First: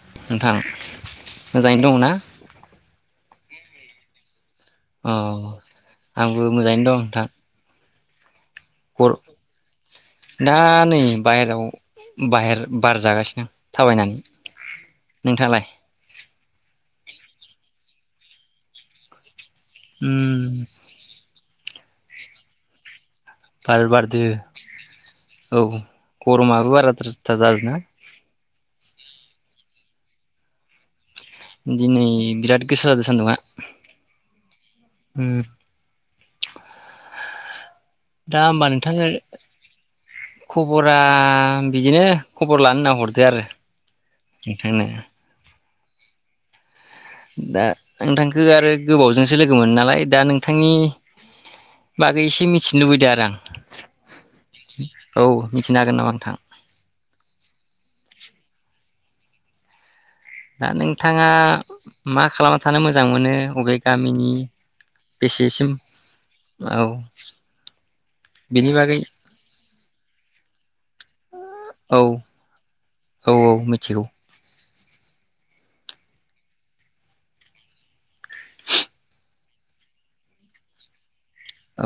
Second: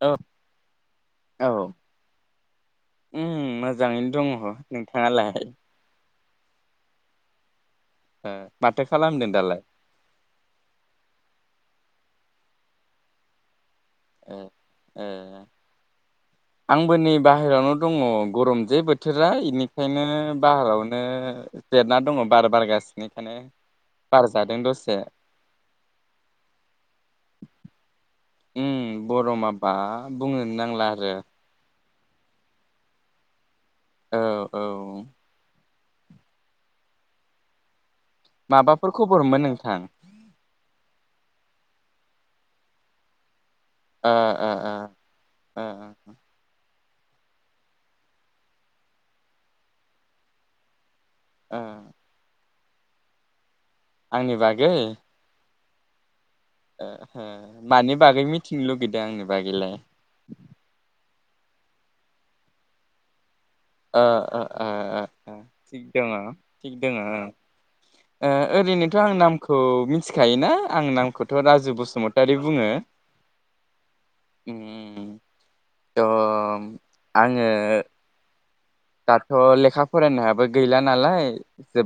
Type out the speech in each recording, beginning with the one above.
औ नोंथां मोजाङैनो दं ना? जाङैनो दङ। अ नोंथाङालाय आंबो मोजाङैनो दं नोंथां। ओं। ना नै बायहेरायाव। बाहेर बार जागासिनो। थाबायनानै ए ए नोंथाङालाय आंबो नै बाहेरायावनो दङ। गरम जे बोथोरा इनि खायनो उम बाहारावनो जेरना दङ बार बारगासि बार बारदो औ गरमाबो बाराद्राय थार जादो ना। उम ग'रमा बाफ बुंनोनो नांला आरो। दिनै बिराद गोसा जादों सान्दुंआ। औ औ उम। दा होमबा माबाफोर नोंथांङो खबरमोन नोंथां? खबरा आं बिदिनो खबर लानो होनना हरदो आरो। ओ ओ नोंथांनो ओ। दा नोंथांखो आरो गोबावजोंसो लोगो मोनो नालाय दा नोंथांनि ओ बागै एसे मि लुबैदो आरो आं। आंनि बागै। औ मिथिनो हागोन नामा नोंथां? ओ हो मानि बागै मिथिनो लुगैदों आंनि बागैलाय? दा नोंथाङा मा खालामना थानो मोजां मोनो? अबे ओ गामिनि ओ ओ ओ बेसेसिम थिग दङ थिग दङ औ ओ बेनि ओरैनोथ' बागै आं नामखौ मिथिखायोना आं नामखौथ' राजु औ बसुमतारी बुङो। औ औ मिथिगौ थ' आङो दाथ' लेखा फरायनायाबो गैला नालाय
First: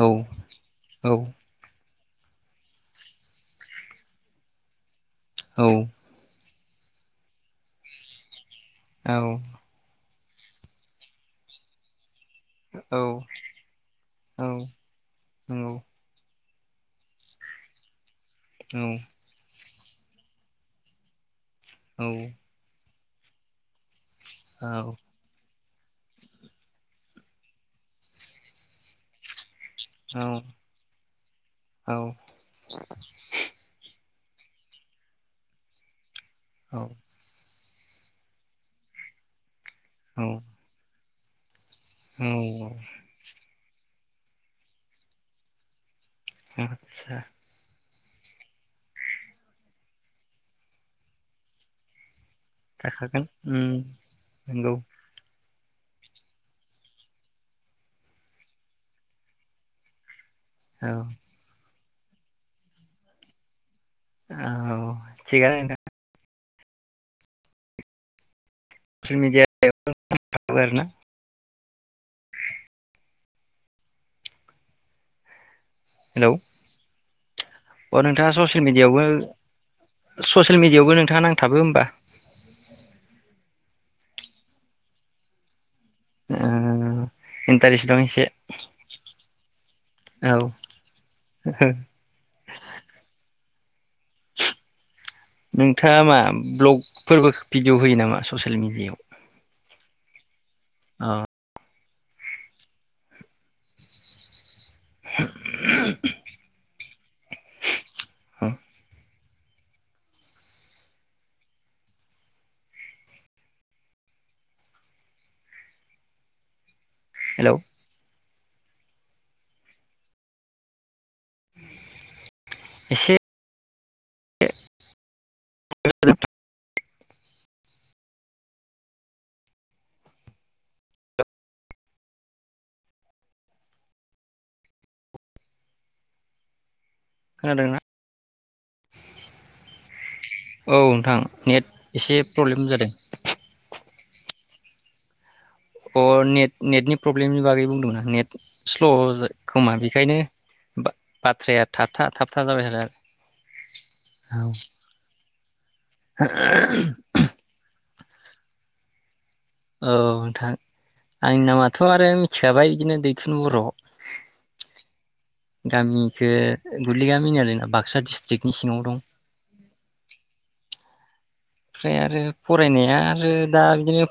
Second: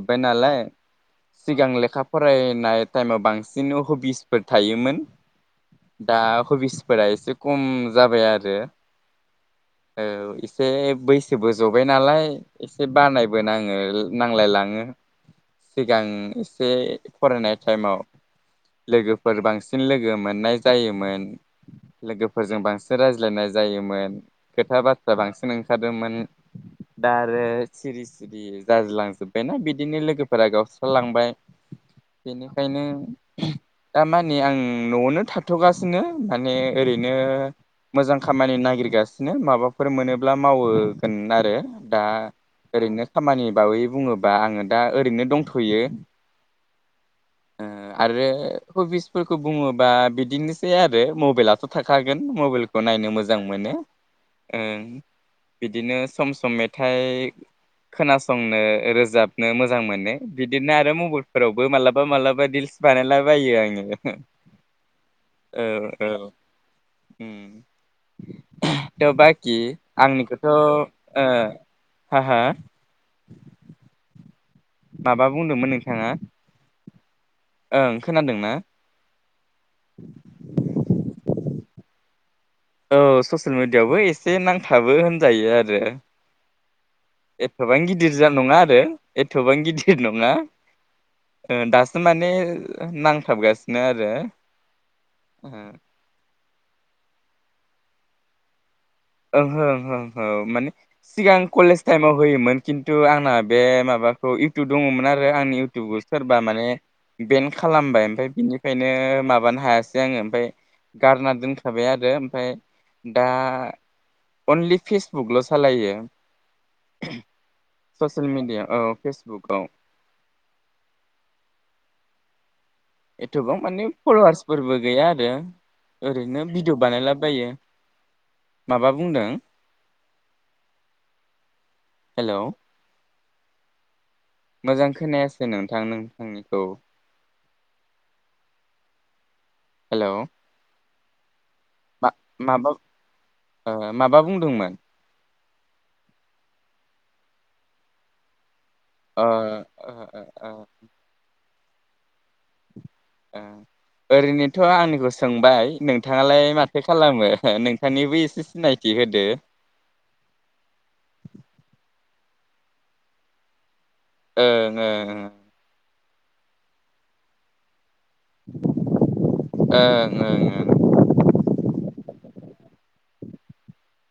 औ नालाय औ सिगां लेखा फरायनाय टाइमाव बांसिन हबिसफोर थायोमोन औ दा हबिस फोरा इसे कम जाबाय आरो औ औ इसे बैसोबो जबाय नालाय। इसे बानायबो नाङो औ नांलाय लाङो नंगौ सिगां इस से फरायनाय टाइमाव लोगोफोर बांसि फिन लोगो मोननाय जायोमोन। औ औ लोगोफोरजों बांसि रायज्लायनाय जायोमोन। खोथा बाथ्रा बांसिन ओं खारोमोन। दा आरो सिरि सिरि जारलां जोबायना बिद बिदिनो लोगोफोरा गावस्रा लांबाय औ बेनिखायनो दा मान नै आं न'आवनो थाथ'गासिनो। माने ओरैनो मोजां खामानि नागिरगासिनो माबाफ फोर मोनोब्ला मावो। गोन आरो। दा ओरैनो खामानि बावै बुङोबा आङो दा ओरैनो दंथ'यो। आदसा। ओ आरो हबिसफोरखौ बुङोबा बिदिनोसै आरो मबेलाथ' थाखागोन। मबेलखौ नायनो थाखागोन मोजां मोनो उम नंगौ ओं बिदिनो सम सम मेथाइ खोनासंनो रोजाबनो मोजां मोनो। बिदिनो औ आरो मबेलफोरावबो मालाब बा मालाबा रिल्स बानायला बायो आङो। औ थिगानो औ नोंथां औ। उम थ ससियेल मिडिया बाकि आंनिखौथ' ओ थाबो आरोना हा हा? माबा बुंदोमोन नों थाङा हेलौ अ नोंथाङा ससियेल मिडियावबो ससियेल मिडियायावबो नोंथाङा नांथाबो होमबा? औ ससियेल मिडियायावबो एसे नांथाबो होनजायो आरो ओ एफाबां इन्टारेस्ट दं एसे गिदिरजा नङा आरो एथबां गिदिर औ नङा दासो माने नांथाबगासि नो आरो ओहो नोंथाङा मा भ्लगफोरबो भिडिअ फोरबो होयो नामा ससेल मिडियाआव। ओहो होओ हो हो। माने अ सिगां कलेज टाइमाव होयोमोन खिन्थु आंना बे माबाखौ इउटुब दङमोन आरो आंनि इउटुबखौ सोरबा माने बेन्द खालामबाय। ओमफ्राय बिनिफ्रायनो मा माबानो हायासै आङो ओमफ्राय गारना दोनखाबाय आरो ओमफ्राय दा अनलि फेसबुकल' सालायो। हेलौ। ससियेल मिडिया औ फेसबुक औ। [unintelligible] एसे एथ'बां माने फल'वार्सफोरबो गैया आरो ओरैनो भिदिअ बानायला बायो माबा बुंदों हेलौ मोजां खोनायासै नोंथां नोंथांनिखौ। खोनादोंना? हेलौ। औ नोंथां नेट मा एसे प्रब्लेम माबा जादों ओ माबा बुंदोंमोन? अ नेट नेटनि प्रब्लेमनि बागै बुंदोंमोन आं नेट ओ स्ल' खोमा ओ बेखायनो ओ ओ बाथ बाथ्राया थाबथा थाबथा जाबाय थादों ओ आरो ओरैनोथ' आंनिखौ सोंबाय। नोंथाङालाय माथो खालामो नों? थांनिबो एसे सिनायखि होदो। औ नोंथां आंनि नामाथ' आरो मिथिखाबाय बिदिनो दैथुन बर'। ओ ओं। गामिखौ गुलि गामि बाख क्सा डिस्ट्रिक्टनि सिङाव दं। ओं ओं ओं ओमफ्राय आरो फरायनाया आरो दा बिदिनो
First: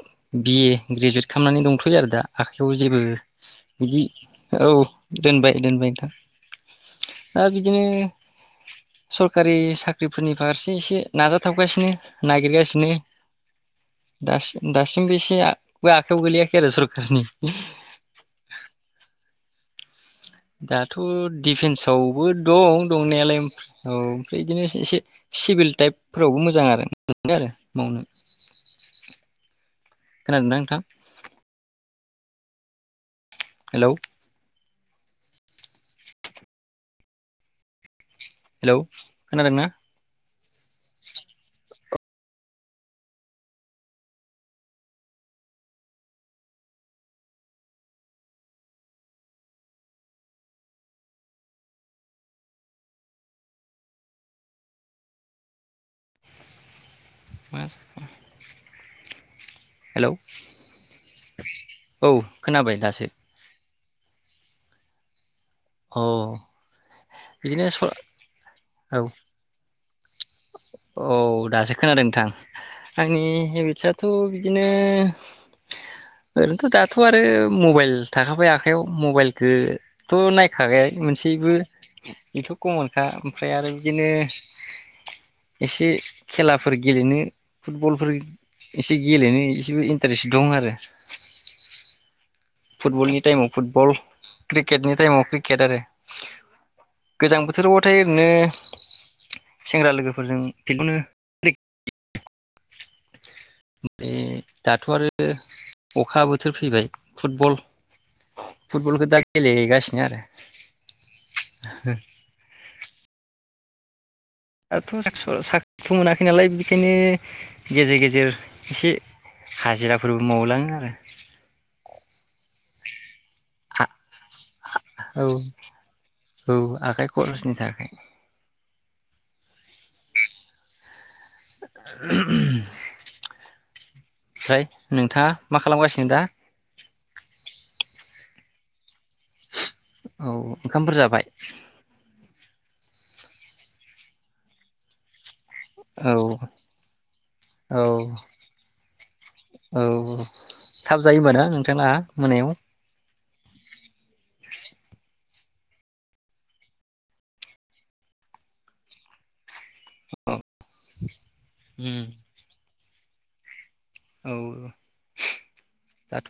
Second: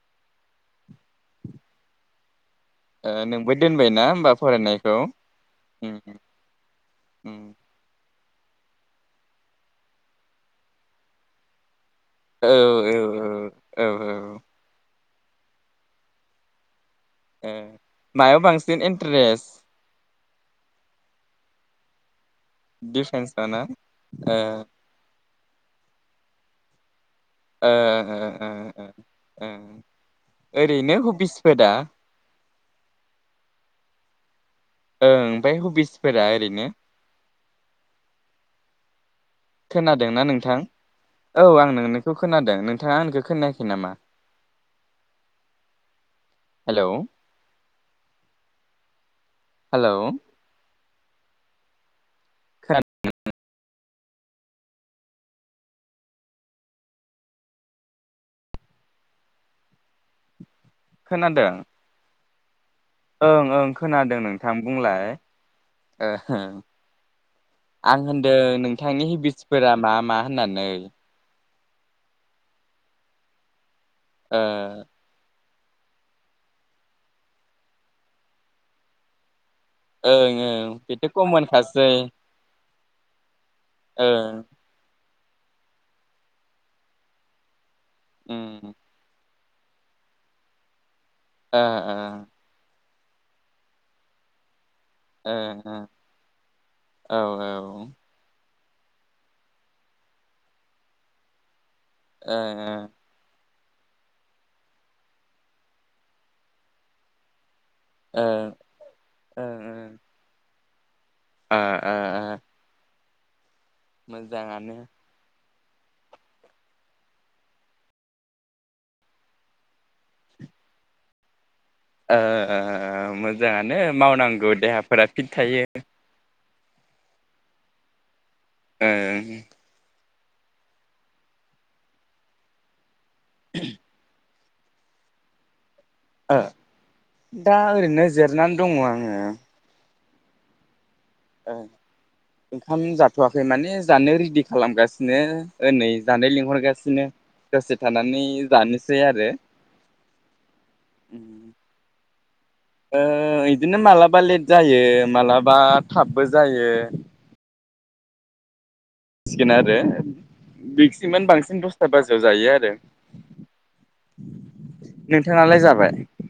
बि ए ग्रेजुवेट खालामनानै दंथ'यो आरो दा। आखाइयाव जेबो ओ नोंबो बिदि दोनबायना होमबा औ फरायनायखौ दोनबाय दोनबाय उम नोंथां उम दा बिदिनो सरखारि साख्रिफोरनि फारसे एसे नाजाथाबगासिनो औ नागिरगासिनो औ औ औ दासि दासि बो एसेबो आखायाव गोलैयाखै आरो सोर ओ मायाव बांसिन इन्टारेस्ट दाथ' दिफेन्सआव बो दं दंनायालाय औ दिफेन्सआव ना ओ ओमफ्राय बिदिनो एसे सिभिल टाइप फोरावबो मोजां आरो मोनो आरो ओ मावनो ओ खोनादोंना नोंथां ओरैनो हबिसफोर दा [unintelligible] ओं ओमफ्राय हबिसफोरा ओरैनो हेलौ खोनादोंना थां औ आं नोंनिखौ खोनादों नोंथाङा आंनिखौ खोनायाखै नामा हेलौ हेलौ [unintelligible] [unintelligible] हेलौ खोनादो औ खोनाबाय दासो ओं ओं खोनादों नों थां बुंलाय औ ओहो बिदिनो स औ आं होनदों नोंथांनि हेबिटसफोरा मा मा होननानै औ दासो खोनादों नोंथां आंनि हेबिटसआ थ ओ बिदिनो ओरैनोथ दाथ आरो मबाइल थाखाबाय आखाइयाव मबाइल थो थ' ओं नाय ओं खाबाय बेथ' कमन मोनसेबो खासै बेथ कमनखा ओमफ्राय आरो बिदिनो ओं एसे खेलाफोर गेलेनो फुटबलफोर उम एसे गेलेनो [unintelligible] इन्टारेस दं आरो ओ ओ फुटबलनि टाइमाव फुटबल क्रिकेट क्रिकेटनि टाइमाव ओ क्रिकेट आरो औ गोजां बोथोराबाथाय ओरैनो सेंग्रा लोगोफोरजों बिदिनो क्रिक ओ ओ ओमफ्राय दाथ' आरो अखा बोथोर फैबाय फुटबल ओ फुटबलखौ दा गेलेहैगासिनो आरो ओ ओ ओ मोजाङानो दाथ [unintelligible] थ मोनाखै नालाय बेखायनो गेजेर गेजेर एसे हाजिराफोरबो मावलाङो आरो ओ ओ मोज मोजाङानो मावनांगौ देहाफोरा औ फिट थायो औ आखाइ [unintelligible] ओं ओह ओहोम हम ओमफ्राय नोंथाङा माखा ओ दा ओरैनो जि जिरनानै दङ आङो औ ओंखामफोर जाबाय ओं ओंखाम जाथ जाथवाखै माने जानो रेडि खालामगासिनो योनै औ जानाय लिंहरगासिनो दसे औ थानानै जानोसै आरो औ थाब जायो होमबा ना नोंथांना मोनायाव ओ बिदिनो मालाबा लेट जायो माबलाबा थाबबो जायो आरो मेक्सिमान बांसिन दसथा बाजियाव जायो आरो औ नोंथाङालाय जाबाय दाथ'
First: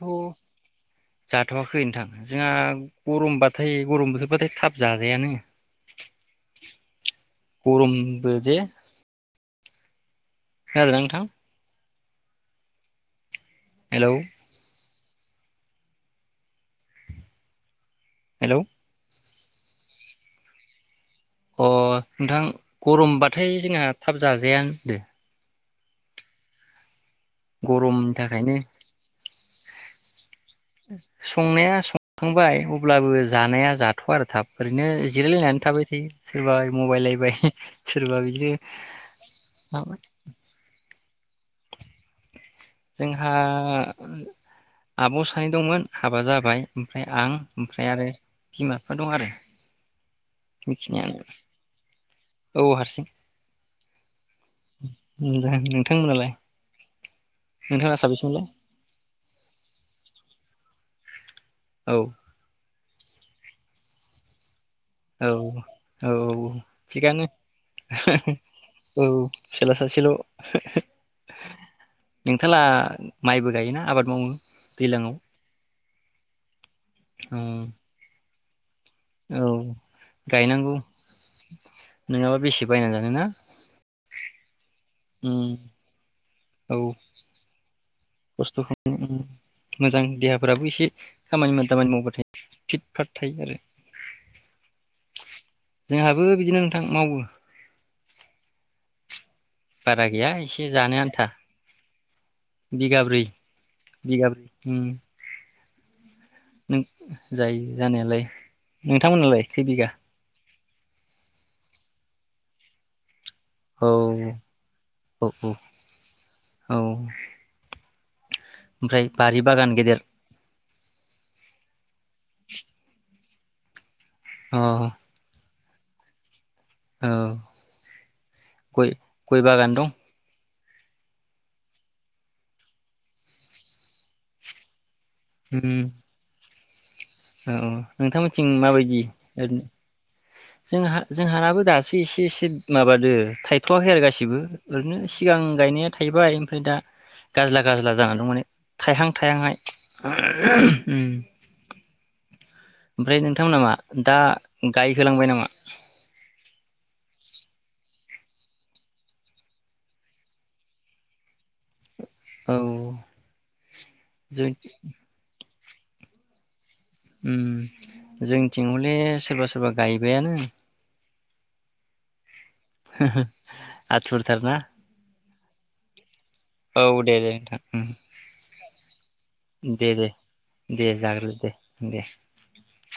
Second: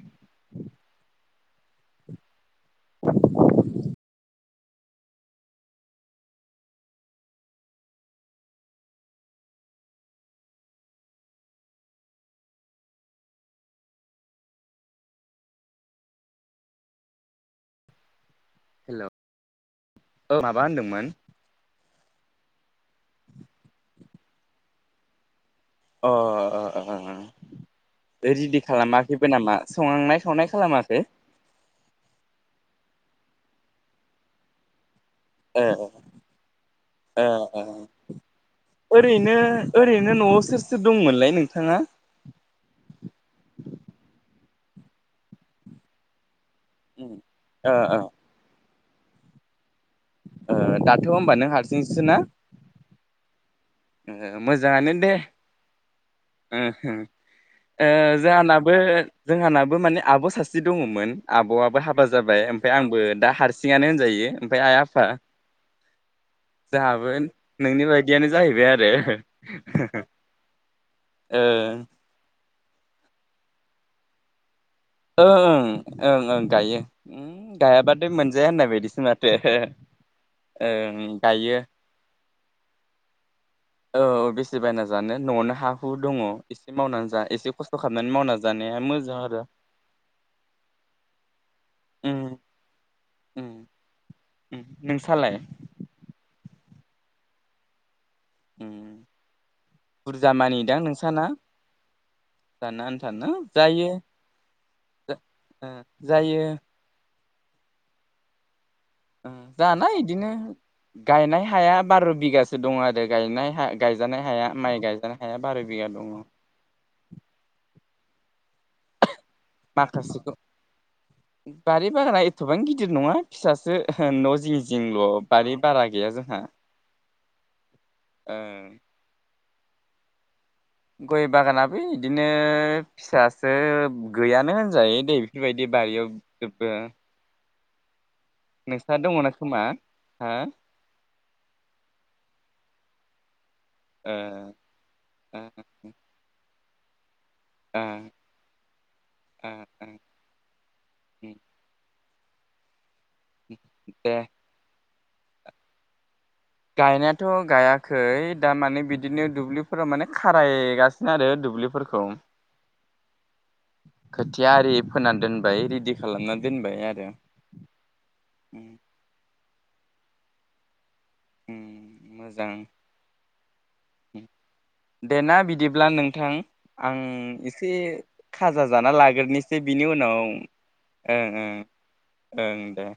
जाथ'वाखै नोंथां जोंहा गरमबाथाय गरम बोथोरबाथाय थाब जाजायानो गरमबो दे खोनादोंना नोंथां हेलौ हेलौ औ माबा होनदोंमोन? अ नोंथां गरमबाथाय जोंना थाब जाजायानो होनदो अ अ अ गरमनि थाखायनो रेडि खालामाखैबो नामा संनाय खावनाय खालामाखै संनाया संखांबाय अब्लाबो जानाया जाथ' आरो थाब ओरैनो इ जिरायलायनानै ओ थाबाय थायो सोरबा ओ मबाइलायबाय ओ सोरबा ओरैनो बिदिनो माबाय ओरैनो न'आव सोर सोर दंमोनलाय नोंथाङा जोंहा आब' सानै दंमोन हाबा जाबाय ओमफ्राय आं ओ ओमफ्राय ओ आरो बिमा दं आरो ओ दाथ' बेखिनियानो होमबा नों हारसिंससो ना? औ हारसिं। मोजाङानो दे नोंथांमोनालाय ओ नोंथाङा साबेसेमोनलाय जोंहानाबो जोंहानाबो माने आब' सासे दङमोन। आब'आबो औ हाबा जाबाय ओमफ्राय आं बो दा हारसिंयानो होनजायो आइ आफ औ औ जोंहाबो थिगानो। नोंनि बायदियानो जाहैबाय आरो औ फिसाला सासेल'। ओ खान्थाला माइबो गायोना आबाद मावो। दैलाङाव ओ ओ। ओं ओं गायो। उ गायाबाथाय मोन [unintelligible] होननाय बायदि। माथो औ गायनांगौ गायो नङाबा बेसे बायना जानो ना औ औ बेसे बायना जानो न'आवनो हा हु दङ एसे औ मावनानै जा एसे खस्थ'। खामानि मावना खस्थ' जानाया मोजां आरो। मोजां देहाफ्राबो एसे खामानि दामानि मावबा उम थायो फिट फाट थायो उम आरो। नोंसालाय? जोंहाबो बिदिनो नोंथां मावो। ओम। बारा गैया एसे जानो आन्था जानो आन्था बिगाब्रै ना जायो बिगाब्रै ओम। जा ओ जायो। जायो जानायालाय। ओ नोंथांमोनालाय खै जाना बिगा? इदिनो गायनाय हाया बार' बिगासो दं आरो। गायनाय औ गायजानाय हाया माइ गायजानाय औ हाया बार' बिघा दङ। औ ओमफ्राय। बारि बागान गेदेर। माखासेखौ बारि बागाना एथ'बां गिदिर नङा फिसासो। न' जिं अ जिंल' बारि। बारा गैया जोंहा। औ ओं गय गयबागान दं? गय बागानाबो इदिनो फिससो गैयानो होनजायो। नोय बेफोरबायदि दं बारियाव [unintelligible] औ औ। नोंथांमोनथिं नोंस्रा माबायदि दङना खोमा ओरैनो हो जोंहा जोंहानाबो दासो एसे एसे। माबादो थायदो। थवाखै आरो ओ गासिबो ओरैनो ओ सिगां गायनाया थाहैबाय ओमफ्राय दा गाज्ला ओ गाज्ला जानानै दं माने थायहां ओ थायहांहाय। ओ ओमफ्राय नोंथांमोना मा दे दा गाय होलांबाय नामा? गायनायाथ' गायाखै दामाने बिदिनो दुब्लिफोराव माने खारायगासिनो आरो दुब्लिफोरखौ। खौ औ जों खोथिया आरि फोनानै दोन बाय रेडि खालामना दोनबाय। आरो उम उम जोंथिंहले सोरबा सोरबा गायबायानो। जां उम आथुरथारना दे ना बिदिब्ला नोंथां औ आं दे दे नोंथां एसे उम खाजा जाना लाग्रोनिसै दे बिनि दे उनाव दे ओं जाग्रो दे ओं दे ओं दे।